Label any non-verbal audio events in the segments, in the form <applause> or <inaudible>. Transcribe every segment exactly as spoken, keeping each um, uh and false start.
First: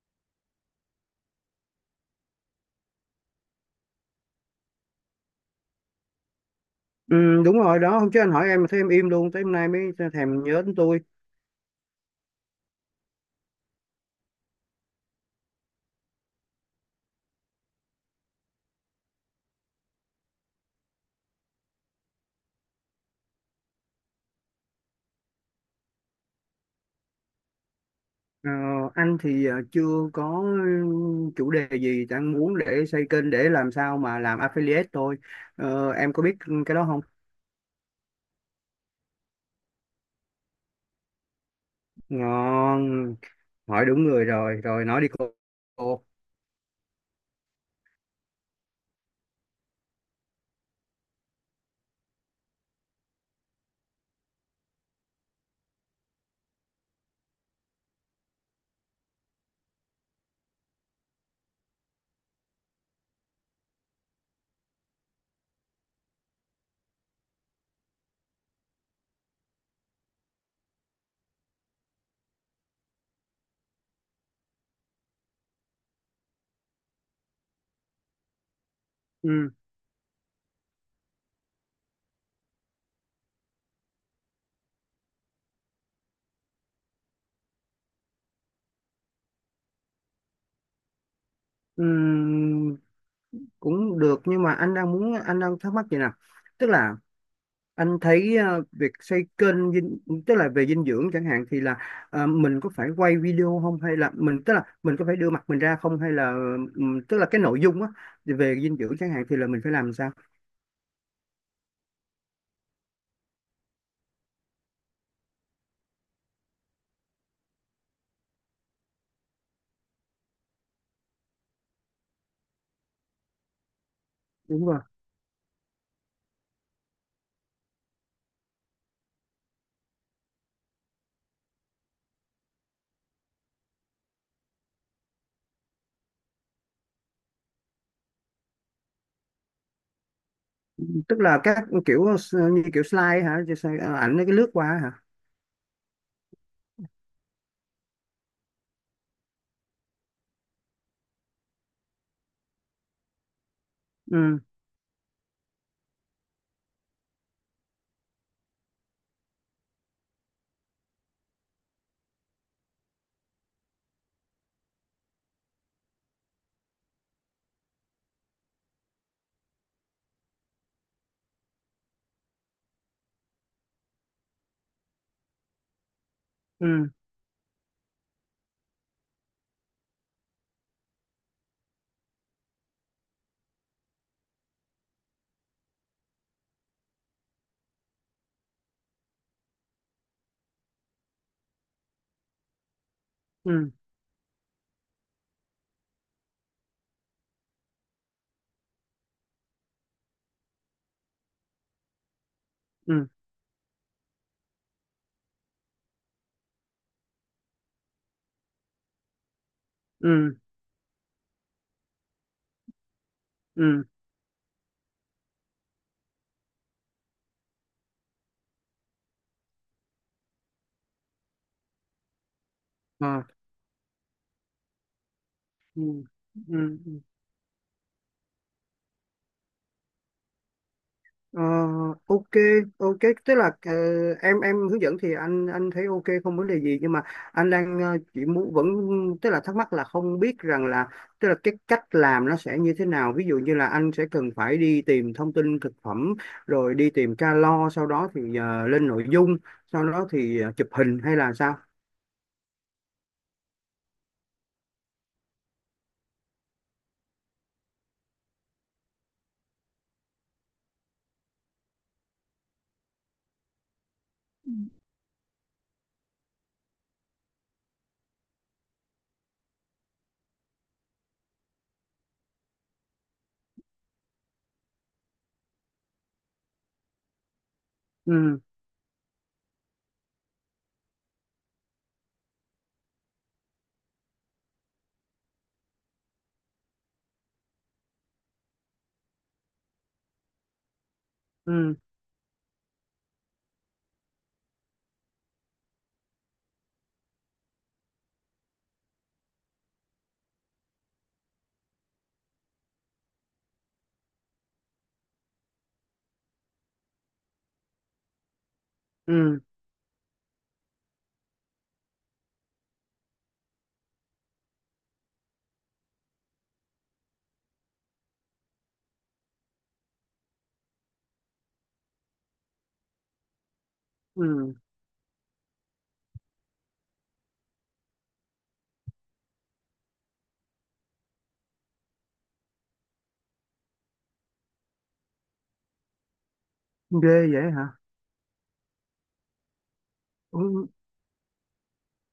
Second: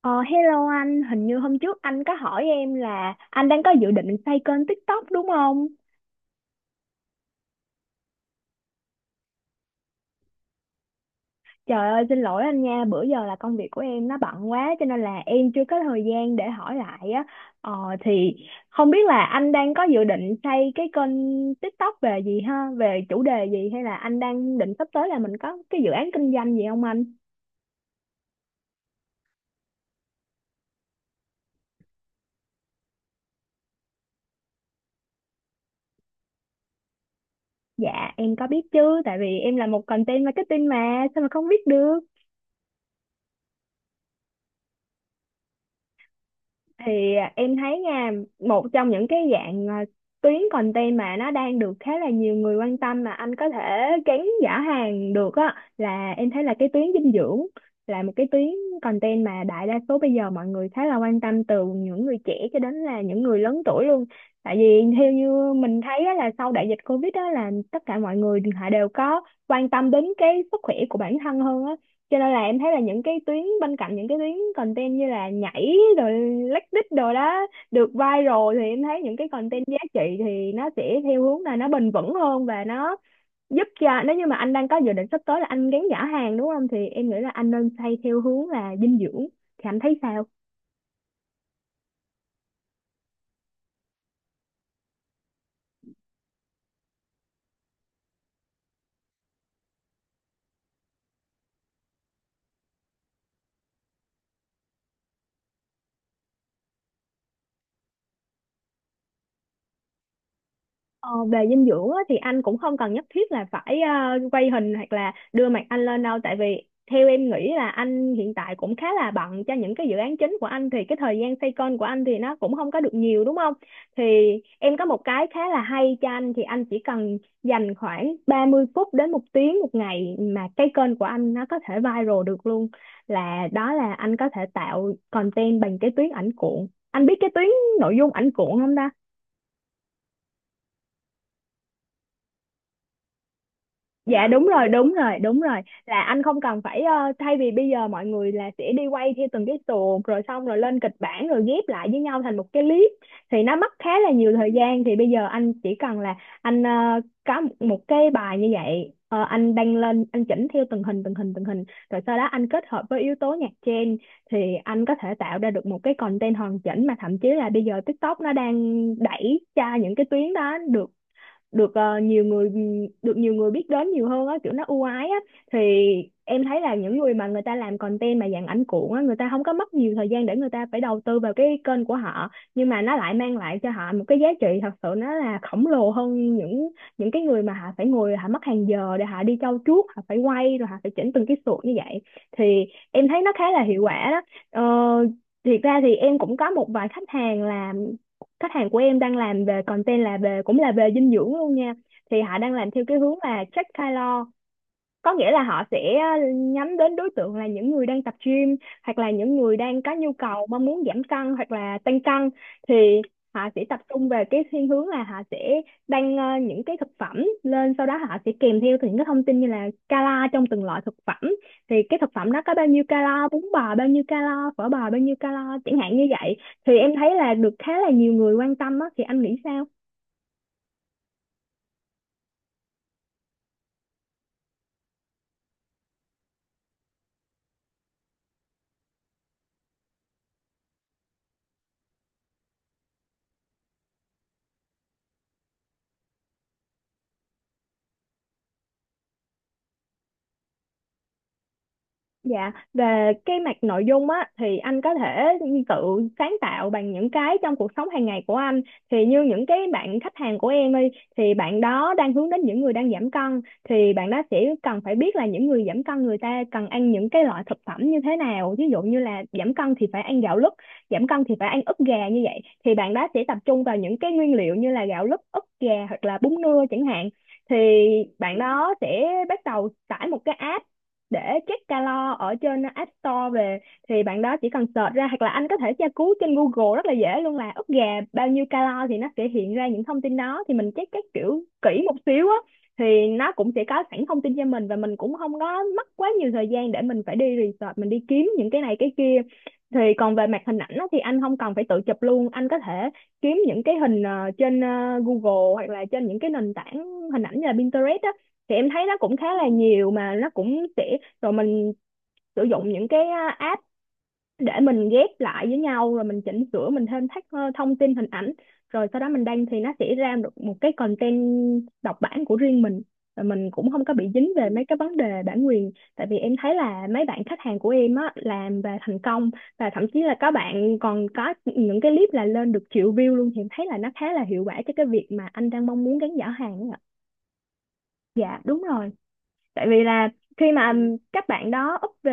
Ờ, hello anh, hình như hôm trước anh có hỏi em là anh đang có dự định xây kênh TikTok đúng không? Ừ, đúng rồi đó, hôm trước anh hỏi em mà thấy em im luôn tới hôm nay mới thèm nhớ đến tôi. Trời ơi, xin lỗi anh nha, bữa giờ là công việc của em nó bận quá cho nên là em chưa có thời gian để hỏi lại á. Ờ, thì không biết là anh đang có dự định xây cái kênh TikTok về gì ha? Về chủ đề gì hay là anh đang định sắp tới là mình có cái dự án kinh doanh gì không anh? Ờ, anh thì ờ, chưa có chủ đề gì đang muốn để xây kênh để làm sao mà làm affiliate thôi. Ờ, em có biết cái đó không? Dạ, em có biết chứ, tại vì em là một content marketing mà, sao mà không biết được? Ngon, hỏi đúng người rồi, rồi nói đi cô. Cô. thì à, em thấy nha, một trong những cái dạng à, tuyến content mà nó đang được khá là nhiều người quan tâm mà anh có thể gắn giả hàng được á, là em thấy là cái tuyến dinh dưỡng là một cái tuyến content mà đại đa số bây giờ mọi người khá là quan tâm, từ những người trẻ cho đến là những người lớn tuổi luôn. Tại vì theo như mình thấy á, là sau đại dịch Covid đó là tất cả mọi người họ đều có quan tâm đến cái sức khỏe của bản thân hơn á, cho nên là em thấy là những cái tuyến bên cạnh những cái tuyến content như là nhảy rồi lách đích rồi đó được viral, thì em thấy những cái ừ, content giá trị thì nó sẽ theo hướng là nó bền vững hơn, và nó giúp cho nếu như mà anh đang có dự định sắp tới là anh gắn giả hàng đúng không, thì em nghĩ là anh nên xây theo hướng là dinh dưỡng. Thì anh thấy sao? ừ, Cũng được, nhưng mà anh đang muốn, anh đang thắc mắc gì nè. Tức là anh thấy ờ, việc xây kênh dinh, tức là về dinh dưỡng chẳng hạn, thì là ờ, mình có phải quay video không, hay là mình, tức là mình có phải đưa mặt mình ra không, hay là ừm, tức là cái nội dung á, về dinh dưỡng chẳng hạn thì là mình phải làm sao? Ờ, về dinh dưỡng á, thì anh cũng không cần nhất thiết là phải ờ, quay hình hoặc là đưa mặt anh lên đâu, tại vì theo em nghĩ là anh hiện tại cũng khá là bận cho những cái dự án chính của anh, thì cái thời gian xoay kênh của anh thì nó cũng không có được nhiều đúng không? Thì Đúng em rồi. có một cái khá là hay cho anh, thì anh chỉ cần dành khoảng ba mươi phút đến một tiếng một ngày mà cái kênh của anh nó có thể viral được luôn, là đó là anh có thể tạo content bằng cái tuyến ảnh cuộn. Anh biết cái tuyến nội dung ảnh cuộn không? Tức là các kiểu s- như kiểu slide hả? Chứ sao- ờ, ảnh nó Dạ cái đúng lướt qua rồi, hả? đúng rồi, đúng rồi. Là anh không cần phải, ờ, thay vì bây giờ mọi người là sẽ đi quay theo từng cái tuồng rồi xong rồi lên kịch bản rồi ghép lại với nhau thành một cái clip thì nó mất khá là nhiều Ừ thời gian, thì bây giờ anh chỉ cần là anh ờ, có một một cái bài như vậy, ờ, anh đăng lên anh chỉnh theo từng hình từng hình từng hình, rồi sau đó anh kết hợp với yếu tố nhạc trend thì anh có thể tạo ra được một cái content hoàn chỉnh, mà thậm chí là bây giờ TikTok nó đang đẩy cho những cái tuyến đó được được ờ, nhiều người được nhiều người biết đến nhiều hơn á, kiểu nó ưu ái á. Thì em thấy là ừ những người mà người ta làm content mà dạng ảnh cuộn á, người ta không có mất nhiều thời gian để người ta phải đầu tư vào cái kênh của họ, nhưng mà nó lại mang lại cho họ một cái giá trị thật sự nó là khổng lồ hơn những những cái người mà họ phải ngồi họ mất hàng giờ để họ đi trau chuốt, họ phải quay rồi họ phải chỉnh từng cái sụt như vậy. Thì em thấy nó khá là ừ hiệu quả đó. ờ, Thiệt ra thì em cũng có một vài khách hàng là khách hàng của em đang làm về content là về cũng là về dinh dưỡng luôn nha, thì họ đang làm theo cái ừ hướng là track calo, có nghĩa là họ sẽ ờ, nhắm đến đối tượng là những người đang tập gym, hoặc là những người đang có nhu ừ cầu mong muốn giảm cân hoặc là tăng cân. Thì họ sẽ tập ừ trung về cái thiên hướng là họ sẽ đăng ờ, những cái thực phẩm lên, sau đó họ sẽ kèm theo những cái thông tin như là cala trong từng loại thực phẩm, thì cái thực phẩm đó có bao nhiêu ờ, cala, bún bò bao nhiêu cala, phở bò bao nhiêu cala chẳng ừ hạn như vậy. ừ Thì em ừ thấy là được khá là nhiều người quan tâm á, thì anh nghĩ sao? Ờ, ok, ok. Tức là ờ, em em hướng dẫn thì anh anh thấy ok, không vấn đề gì, nhưng mà anh đang ờ, chỉ muốn vẫn, tức là thắc mắc là không biết rằng là, tức là cái cách làm nó sẽ như thế nào. Ví dụ như là anh sẽ cần phải đi tìm thông tin thực phẩm, rồi đi tìm calo, sau đó thì ờ, lên nội dung, sau đó thì ờ, chụp hình hay là sao? Dạ, về cái mặt nội dung á, thì anh có thể tự sáng tạo bằng những cái trong cuộc sống hàng ngày của anh. Thì như những cái bạn khách hàng của em đi, thì bạn đó đang hướng đến những người đang giảm cân, thì bạn đó sẽ cần phải biết là những người giảm cân người ta cần ăn những cái loại thực phẩm như thế nào. Ví dụ như là giảm cân thì phải ăn gạo lứt, giảm cân thì phải ăn ức gà như vậy. Thì bạn đó sẽ tập trung vào những cái nguyên liệu như là gạo lứt, ức gà hoặc là bún nưa chẳng hạn. Thì bạn ừ đó sẽ bắt đầu tải một cái app để check calo ở trên App Store về, thì bạn đó chỉ cần search ra, hoặc là anh có thể tra cứu trên Google rất là dễ luôn, là ức gà bao nhiêu calo thì nó sẽ hiện ra những thông tin đó. Thì mình check các kiểu ừ kỹ một xíu á, thì nó cũng sẽ có sẵn thông tin cho mình, và mình cũng không có mất quá nhiều thời gian để mình phải đi research mình đi kiếm những cái này cái kia. Thì còn về mặt hình ảnh á, thì anh không cần phải tự chụp luôn, anh có thể kiếm những cái hình ờ, trên ờ, Google hoặc là trên những cái nền tảng hình ảnh như là Pinterest á, thì em thấy nó cũng khá ừ là nhiều mà nó cũng sẽ... Rồi mình sử dụng những cái á, app để mình ghép lại với nhau, rồi mình chỉnh sửa mình thêm thắt ờ, thông tin hình ảnh, rồi sau đó mình đăng thì nó sẽ ra được một cái content độc bản của riêng mình, rồi mình cũng không có bị dính về ừ mấy cái vấn đề bản quyền, tại vì em thấy là mấy bạn khách hàng của em á làm và thành công, và thậm chí là các bạn còn có những cái clip là lên được triệu view luôn. Thì em thấy là nó khá là hiệu quả cho cái việc mà anh đang mong muốn gắn giả hàng ấy ạ. Ghê vậy hả? Dạ đúng rồi. Tại vì là khi ừ mà các bạn đó úp về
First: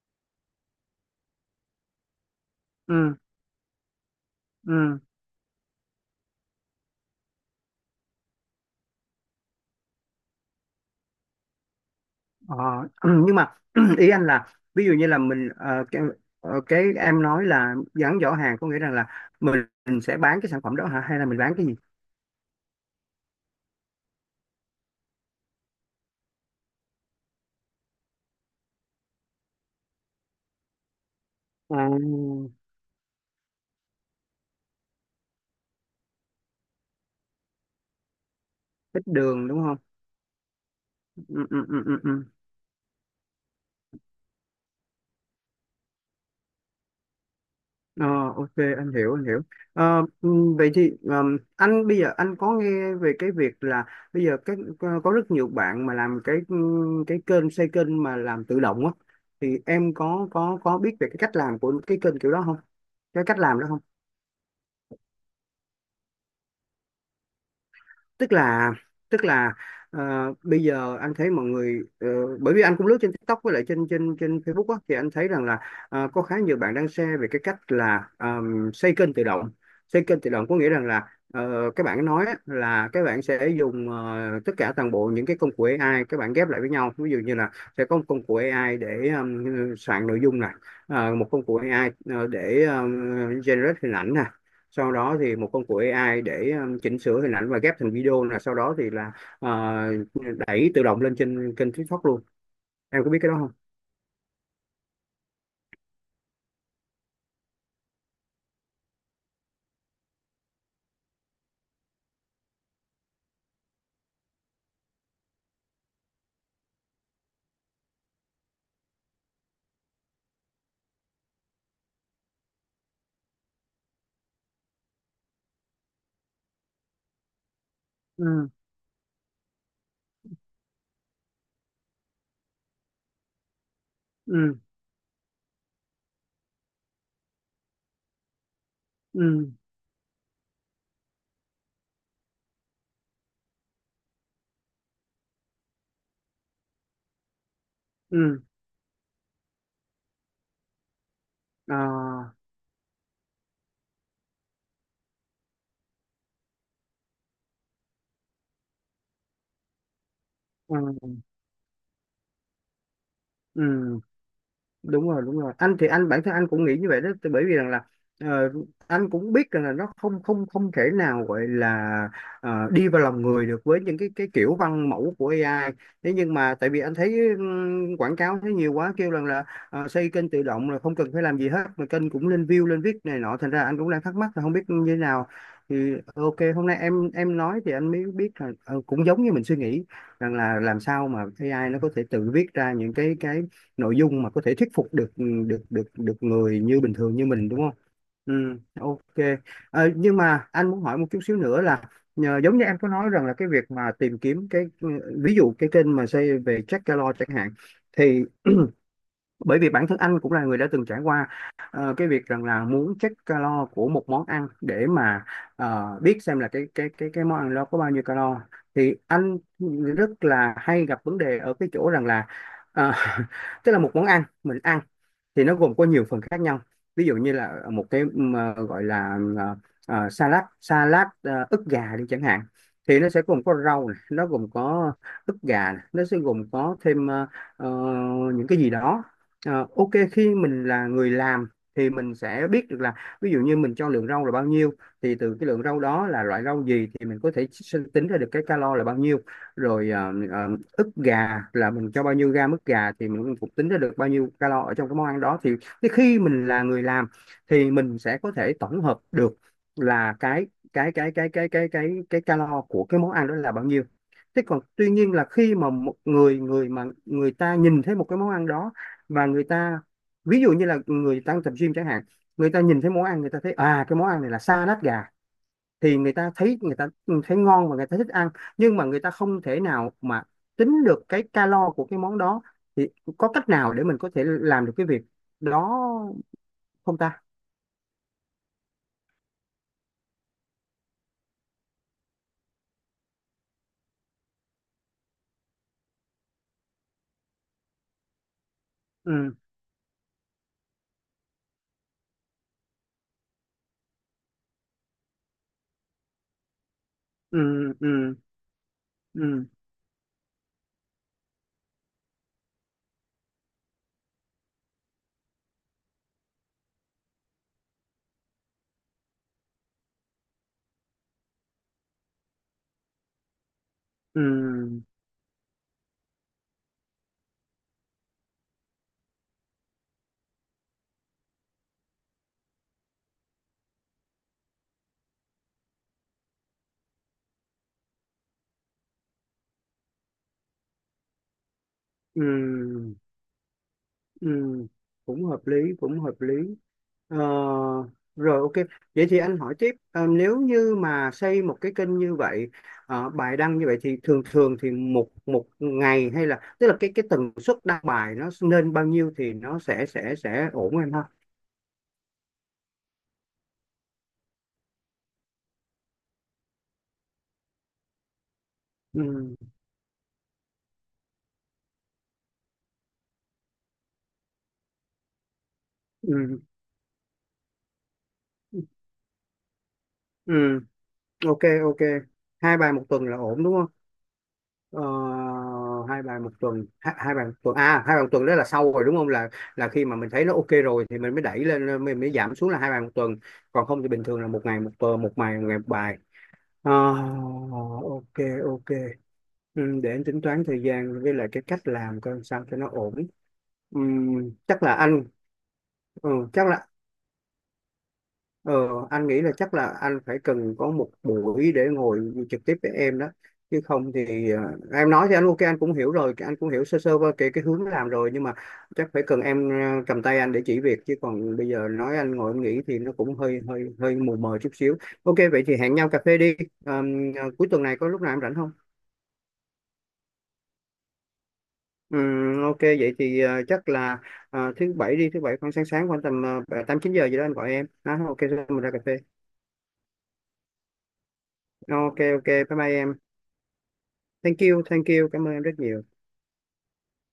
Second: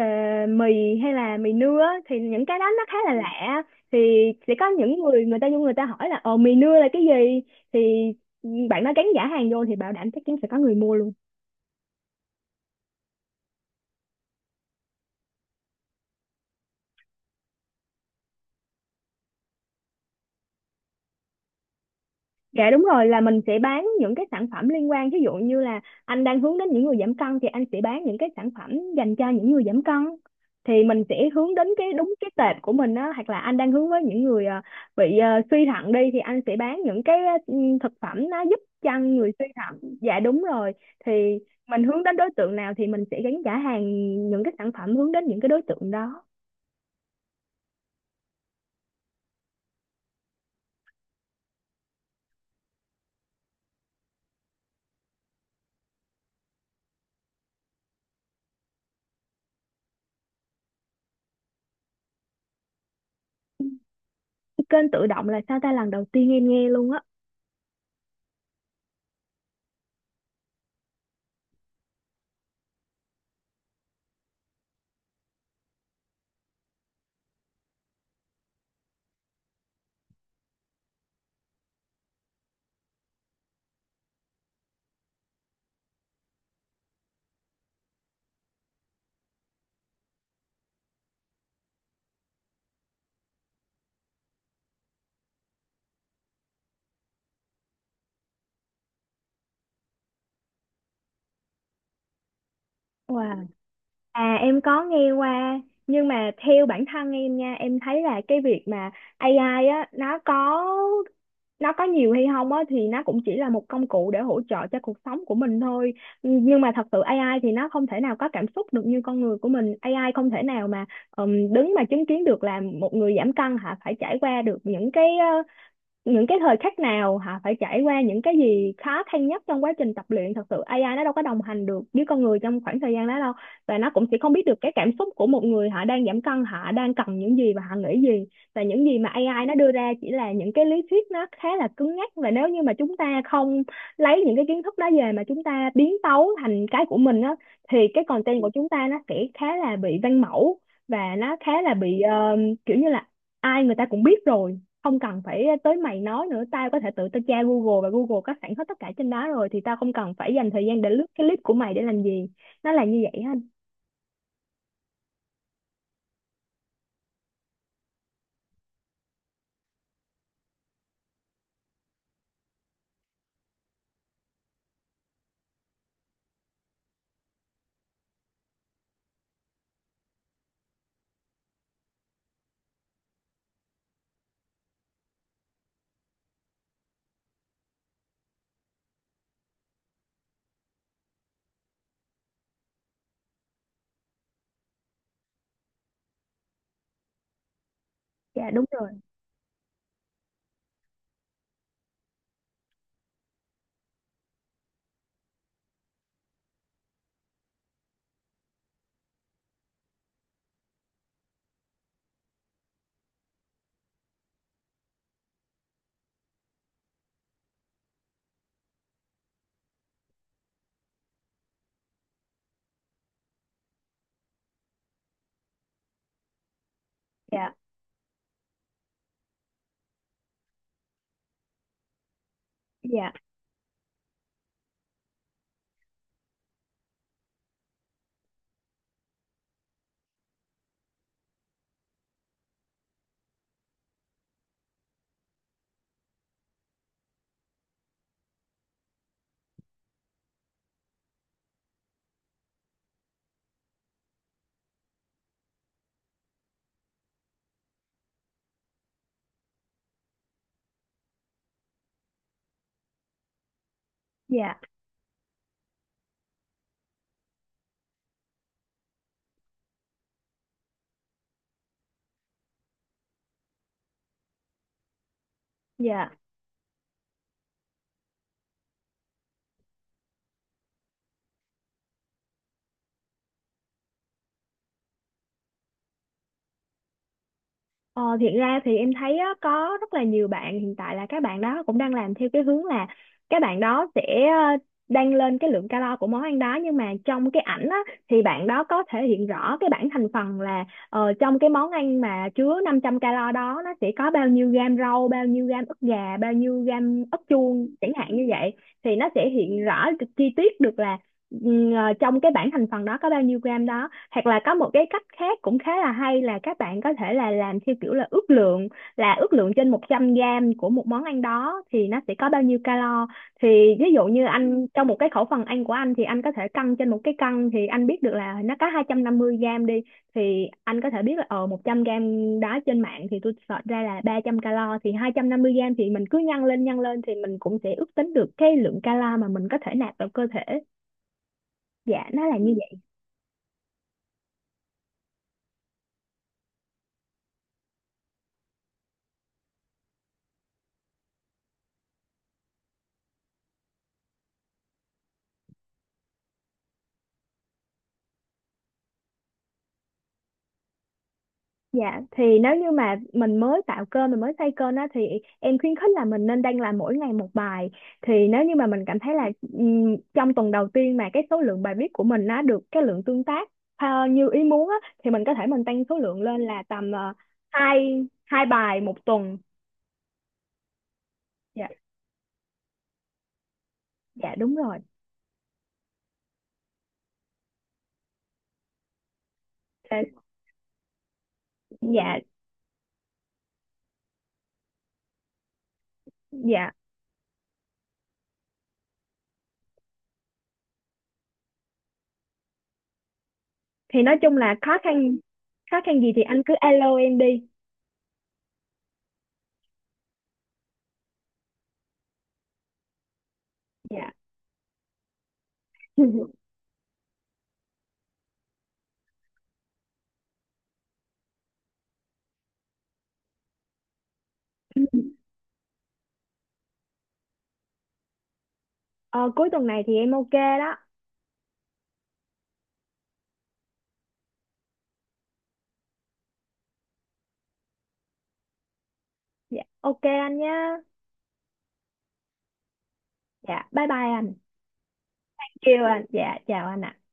mì hay là mì nưa á, thì những cái đó nó khá là ừ lạ, thì sẽ có ừ những người, người ta vô người ta hỏi là ồ mì nưa là cái gì, thì bạn đó gắn giả hàng vô thì bảo đảm chắc chắn sẽ có người mua luôn. Ờ, <clears throat> nhưng mà <clears throat> ý anh là, ví dụ như là mình ờ, cái, ờ, cái em nói là gắn giỏ hàng, có nghĩa rằng là mình, mình sẽ bán cái sản phẩm đó hả, hay là mình bán cái gì? Dạ đúng rồi, là mình sẽ bán những cái sản phẩm liên quan, ví dụ như là anh đang hướng đến những người giảm cân thì anh sẽ bán những cái sản phẩm dành cho những người giảm cân, thì mình sẽ hướng đến À, cái đúng cái tệp của mình đó. Hoặc là anh đang hướng với những người ờ, bị ờ, suy thận đi thì anh sẽ bán những cái ờ, ừ, thực phẩm nó giúp cho ít người suy đường đúng không? thận. Dạ đúng rồi, Ừ, thì ừ, mình ừ, ừ, hướng đến ừ. đối tượng nào thì mình sẽ gắn trả hàng những cái sản phẩm hướng đến những cái đối tượng đó. Ờ, ok, anh hiểu, anh hiểu. Ờ, ừ, Vậy thì ờm, anh bây giờ anh có nghe về cái việc là bây giờ các có có rất nhiều bạn mà làm cái ừ, cái kênh, xây kênh mà làm tự động á, thì em có có có biết về cái cách làm của cái kênh kiểu đó không? Cái cách làm đó không? Kênh tự động là sao ta? Lần đầu tiên em nghe luôn á. tức là Tức là ờ, bây giờ anh thấy mọi người, ờ, bởi vì anh cũng lướt trên TikTok với lại trên trên trên Facebook á, thì anh thấy rằng là ờ, có khá nhiều bạn đang share về cái cách là ờm, xây kênh tự động. Xây kênh tự động có nghĩa rằng là ờ, các bạn nói á, là các bạn sẽ dùng ờ, tất cả toàn bộ những cái công cụ a i, các bạn ghép lại với nhau, ví dụ như là sẽ có một công cụ a i để ờm, soạn nội dung này, ờ, một công cụ a i ờ, để ờm, generate hình ảnh nè, sau đó thì một công cụ a i để um, chỉnh sửa hình ảnh và ghép thành video, là sau đó thì là ờ, đẩy tự động lên trên kênh TikTok luôn. Em có biết cái đó Wow. không? À em có nghe qua, nhưng mà theo bản thân em nha, em thấy là cái việc mà a i á nó có nó có nhiều hay không á, thì nó cũng chỉ là một công cụ để hỗ trợ cho cuộc sống của mình thôi, nhưng mà thật sự a i thì nó không thể nào có cảm xúc được như con người của mình. a i không thể nào mà ừm, đứng mà chứng kiến được là một người giảm cân hả phải trải qua được những cái ờ, những cái thời khắc nào, hả phải trải qua những cái ừ gì khó khăn nhất trong quá trình tập luyện. Thật sự a i nó đâu có đồng hành được với con người trong khoảng thời gian đó đâu, và nó cũng sẽ không biết ừ được cái cảm xúc của một người, họ đang giảm cân họ đang cần những gì và họ nghĩ gì. Và những gì mà a i ừ nó đưa ra chỉ là những cái lý thuyết, nó khá là cứng nhắc, và nếu như mà chúng ta không lấy những cái kiến thức đó về mà chúng ta biến tấu thành cái của mình á, thì cái content ừ của chúng ta nó sẽ khá là bị văn mẫu, và nó khá là ờ, bị ờ, kiểu như là ai người ta cũng biết rồi, không cần phải tới mày nói nữa, tao có thể tự tao tra Google và Google có sẵn hết tất cả trên đó rồi, thì tao không cần phải dành thời ừ gian để lướt cái clip của mày để làm gì. Nó là như vậy ha. ừ Đúng rồi, đúng rồi, anh thì anh bản thân anh cũng nghĩ như vậy đó. Tại bởi vì rằng là ờ, anh cũng biết rằng là nó không không không thể nào gọi là ờ, đi vào lòng người được với những cái cái kiểu văn mẫu của a i. Thế nhưng mà tại vì anh thấy ừm, quảng cáo thấy nhiều quá, kêu rằng là ờ, xây kênh tự động là không cần phải làm gì hết mà kênh cũng lên view, lên viết này nọ, thành ra anh cũng đang thắc mắc là không biết như thế nào. Thì ok, hôm nay em em nói thì anh mới biết là ờ, cũng giống như mình suy nghĩ, rằng là làm sao mà a i nó có thể tự viết ra những cái cái nội dung mà có thể thuyết phục được được được được người như bình thường như mình đúng không? Ừ, Dạ đúng rồi. ok. Ờ, nhưng mà anh muốn hỏi một chút xíu nữa là, nhờ, giống như em có nói rằng là cái việc mà tìm kiếm cái, ví dụ cái kênh mà xây về Jack Gallo chẳng hạn, thì <clears throat> bởi vì bản thân anh cũng là người đã từng trải qua ờ, cái việc rằng là muốn check calo của một món ăn để mà ờ, biết xem là cái cái cái cái món ăn đó có bao nhiêu calo. Thì anh rất là hay gặp vấn đề ở cái chỗ rằng là ờ, <laughs> tức là một món ăn mình ăn thì nó gồm có nhiều phần khác nhau. Ví dụ như Dạ, là một cái mà gọi là ờ, ờ, salad, salad ờ, ức gà đi chẳng hạn, thì nó dạ, sẽ gồm có rau này, nó gồm có ức gà này, nó sẽ gồm có thêm ờ, ờ, những cái gì đó. Ờ, ok, khi mình là người làm thì mình sẽ biết được là, ví dụ như mình cho lượng rau là bao nhiêu, thì từ cái lượng rau đó là loại rau gì thì mình có thể sinh- tính ra được cái calo là bao nhiêu, rồi ờ, ờ, ức gà là mình cho bao nhiêu gam ức gà thì mình cũng tính ra được bao nhiêu calo ở trong cái món ăn đó. Thì cái khi mình là người làm thì mình sẽ có thể tổng hợp được là cái cái cái cái cái cái cái cái calo của cái món ăn đó là bao nhiêu. Thế dạ, còn tuy nhiên là khi mà một người người mà người ta nhìn thấy một cái món ăn đó, và người ta, ví dụ như là người đang tập gym chẳng hạn, người ta nhìn thấy món ăn, người ta thấy à cái món ăn này là sa lát gà, thì dạ. người ta thấy, người ta thấy ngon và người ta thích ăn, nhưng mà người ta không thể nào mà tính được cái calo của cái món đó. Thì có cách nào để mình có thể làm được cái việc đó không ta? ờ, Thiệt ra thì em thấy á, có rất là nhiều bạn hiện tại là các bạn đó cũng đang làm theo cái hướng là các bạn đó sẽ ờ, đang lên cái lượng calo của món ăn đó, nhưng mà trong cái ảnh á, thì bạn đó có thể hiện ừ rõ cái bảng thành phần là ờ, trong cái món ăn mà chứa năm trăm calo đó, nó sẽ có bao nhiêu gam rau, bao nhiêu gam ức gà, bao nhiêu gam ức ừ chuông chẳng hạn ừ như vậy. Thì nó sẽ ừ hiện rõ chi tiết được là ừ, ờ, trong cái bảng thành phần đó có bao nhiêu gram đó. Hoặc là có một cái cách khác cũng khá là hay, là các bạn có thể là làm theo kiểu là ước lượng, là ước lượng trên một trăm gram của một món ăn đó thì nó sẽ có bao nhiêu calo. Thì ví dụ như anh ừ trong một cái khẩu phần ăn của anh thì anh có thể cân trên một cái cân, thì anh biết được là nó có hai trăm năm mươi gram đi, thì anh có thể biết là ờ một trăm gram đó trên mạng thì tôi search ra là ba trăm calo, thì hai trăm năm mươi gram thì mình cứ nhân lên nhân lên thì mình cũng sẽ ước tính được cái lượng calo mà mình có thể nạp vào cơ thể. Dạ ừ nó là như... ừ ừ, cũng hợp lý, cũng hợp lý. Ờ, Rồi, ok. Vậy thì anh hỏi tiếp, ờ, nếu như mà xây một cái kênh như vậy, ờ, bài đăng như vậy, thì thường thường thì một, một ngày, hay là tức là cái cái tần suất đăng bài nó nên bao nhiêu thì nó sẽ sẽ sẽ ổn em ha. Dạ thì nếu như mà mình mới tạo kênh mình mới xây kênh á, thì em khuyến khích là mình nên đăng làm mỗi ngày một bài. Thì nếu như mà mình cảm thấy là Ừ, ừm, trong tuần đầu tiên mà cái số lượng bài viết của mình nó được cái lượng tương tác ờ, như ý muốn á, thì mình có thể mình tăng số lượng lên ừ, là tầm ờ, hai hai bài một tuần. ừ, ok, Dạ. ok. Hai bài một tuần là ổn đúng không? Dạ đúng rồi. Ờ, Hai bài một tuần, hai, hai bài một tuần à, hai bài một tuần đó là sau rồi đúng không, là là khi mà Ờ, mình thấy nó ok rồi thì mình mới đẩy lên, mình mới dạ. giảm xuống là hai bài một tuần, còn không thì bình thường là một ngày một tuần, một ngày, một ngày một bài. Dạ. Ờ, ok, ok, ừ, để anh tính toán thời gian với lại cái cách làm coi sao cho nó ổn. Thì nói Ừm, chung là chắc là khó anh khăn. Khó khăn ừ, gì thì anh chắc cứ là alo em đi. Ờ, Anh nghĩ là chắc là anh phải cần có một buổi để ngồi trực tiếp với em đó, chứ không Dạ. thì ờ, em nói thì anh ok, anh cũng hiểu rồi, anh cũng hiểu sơ sơ qua cái cái hướng làm rồi, nhưng mà chắc phải cần em ờ, cầm tay anh để chỉ việc, chứ còn bây giờ nói anh ngồi anh nghĩ thì nó cũng hơi hơi hơi mù mờ chút xíu. Ok, <laughs> vậy thì hẹn nhau cà phê đi. Ờ, Cuối tuần này có lúc nào em rảnh không? Ờ, cuối tuần này thì em ok đó. Ừm, ok, vậy thì ờ, chắc là ờ, thứ bảy đi, thứ bảy khoảng sáng, sáng khoảng tầm uh, tám chín giờ gì đó anh gọi em. Đó, ok, rồi mình ra cà phê. Dạ ok anh nhá. Ờ, ok, ok, bye bye em. Dạ bye bye anh. Thank you, thank you, cảm ơn em rất nhiều. Kêu anh, dạ chào anh ạ.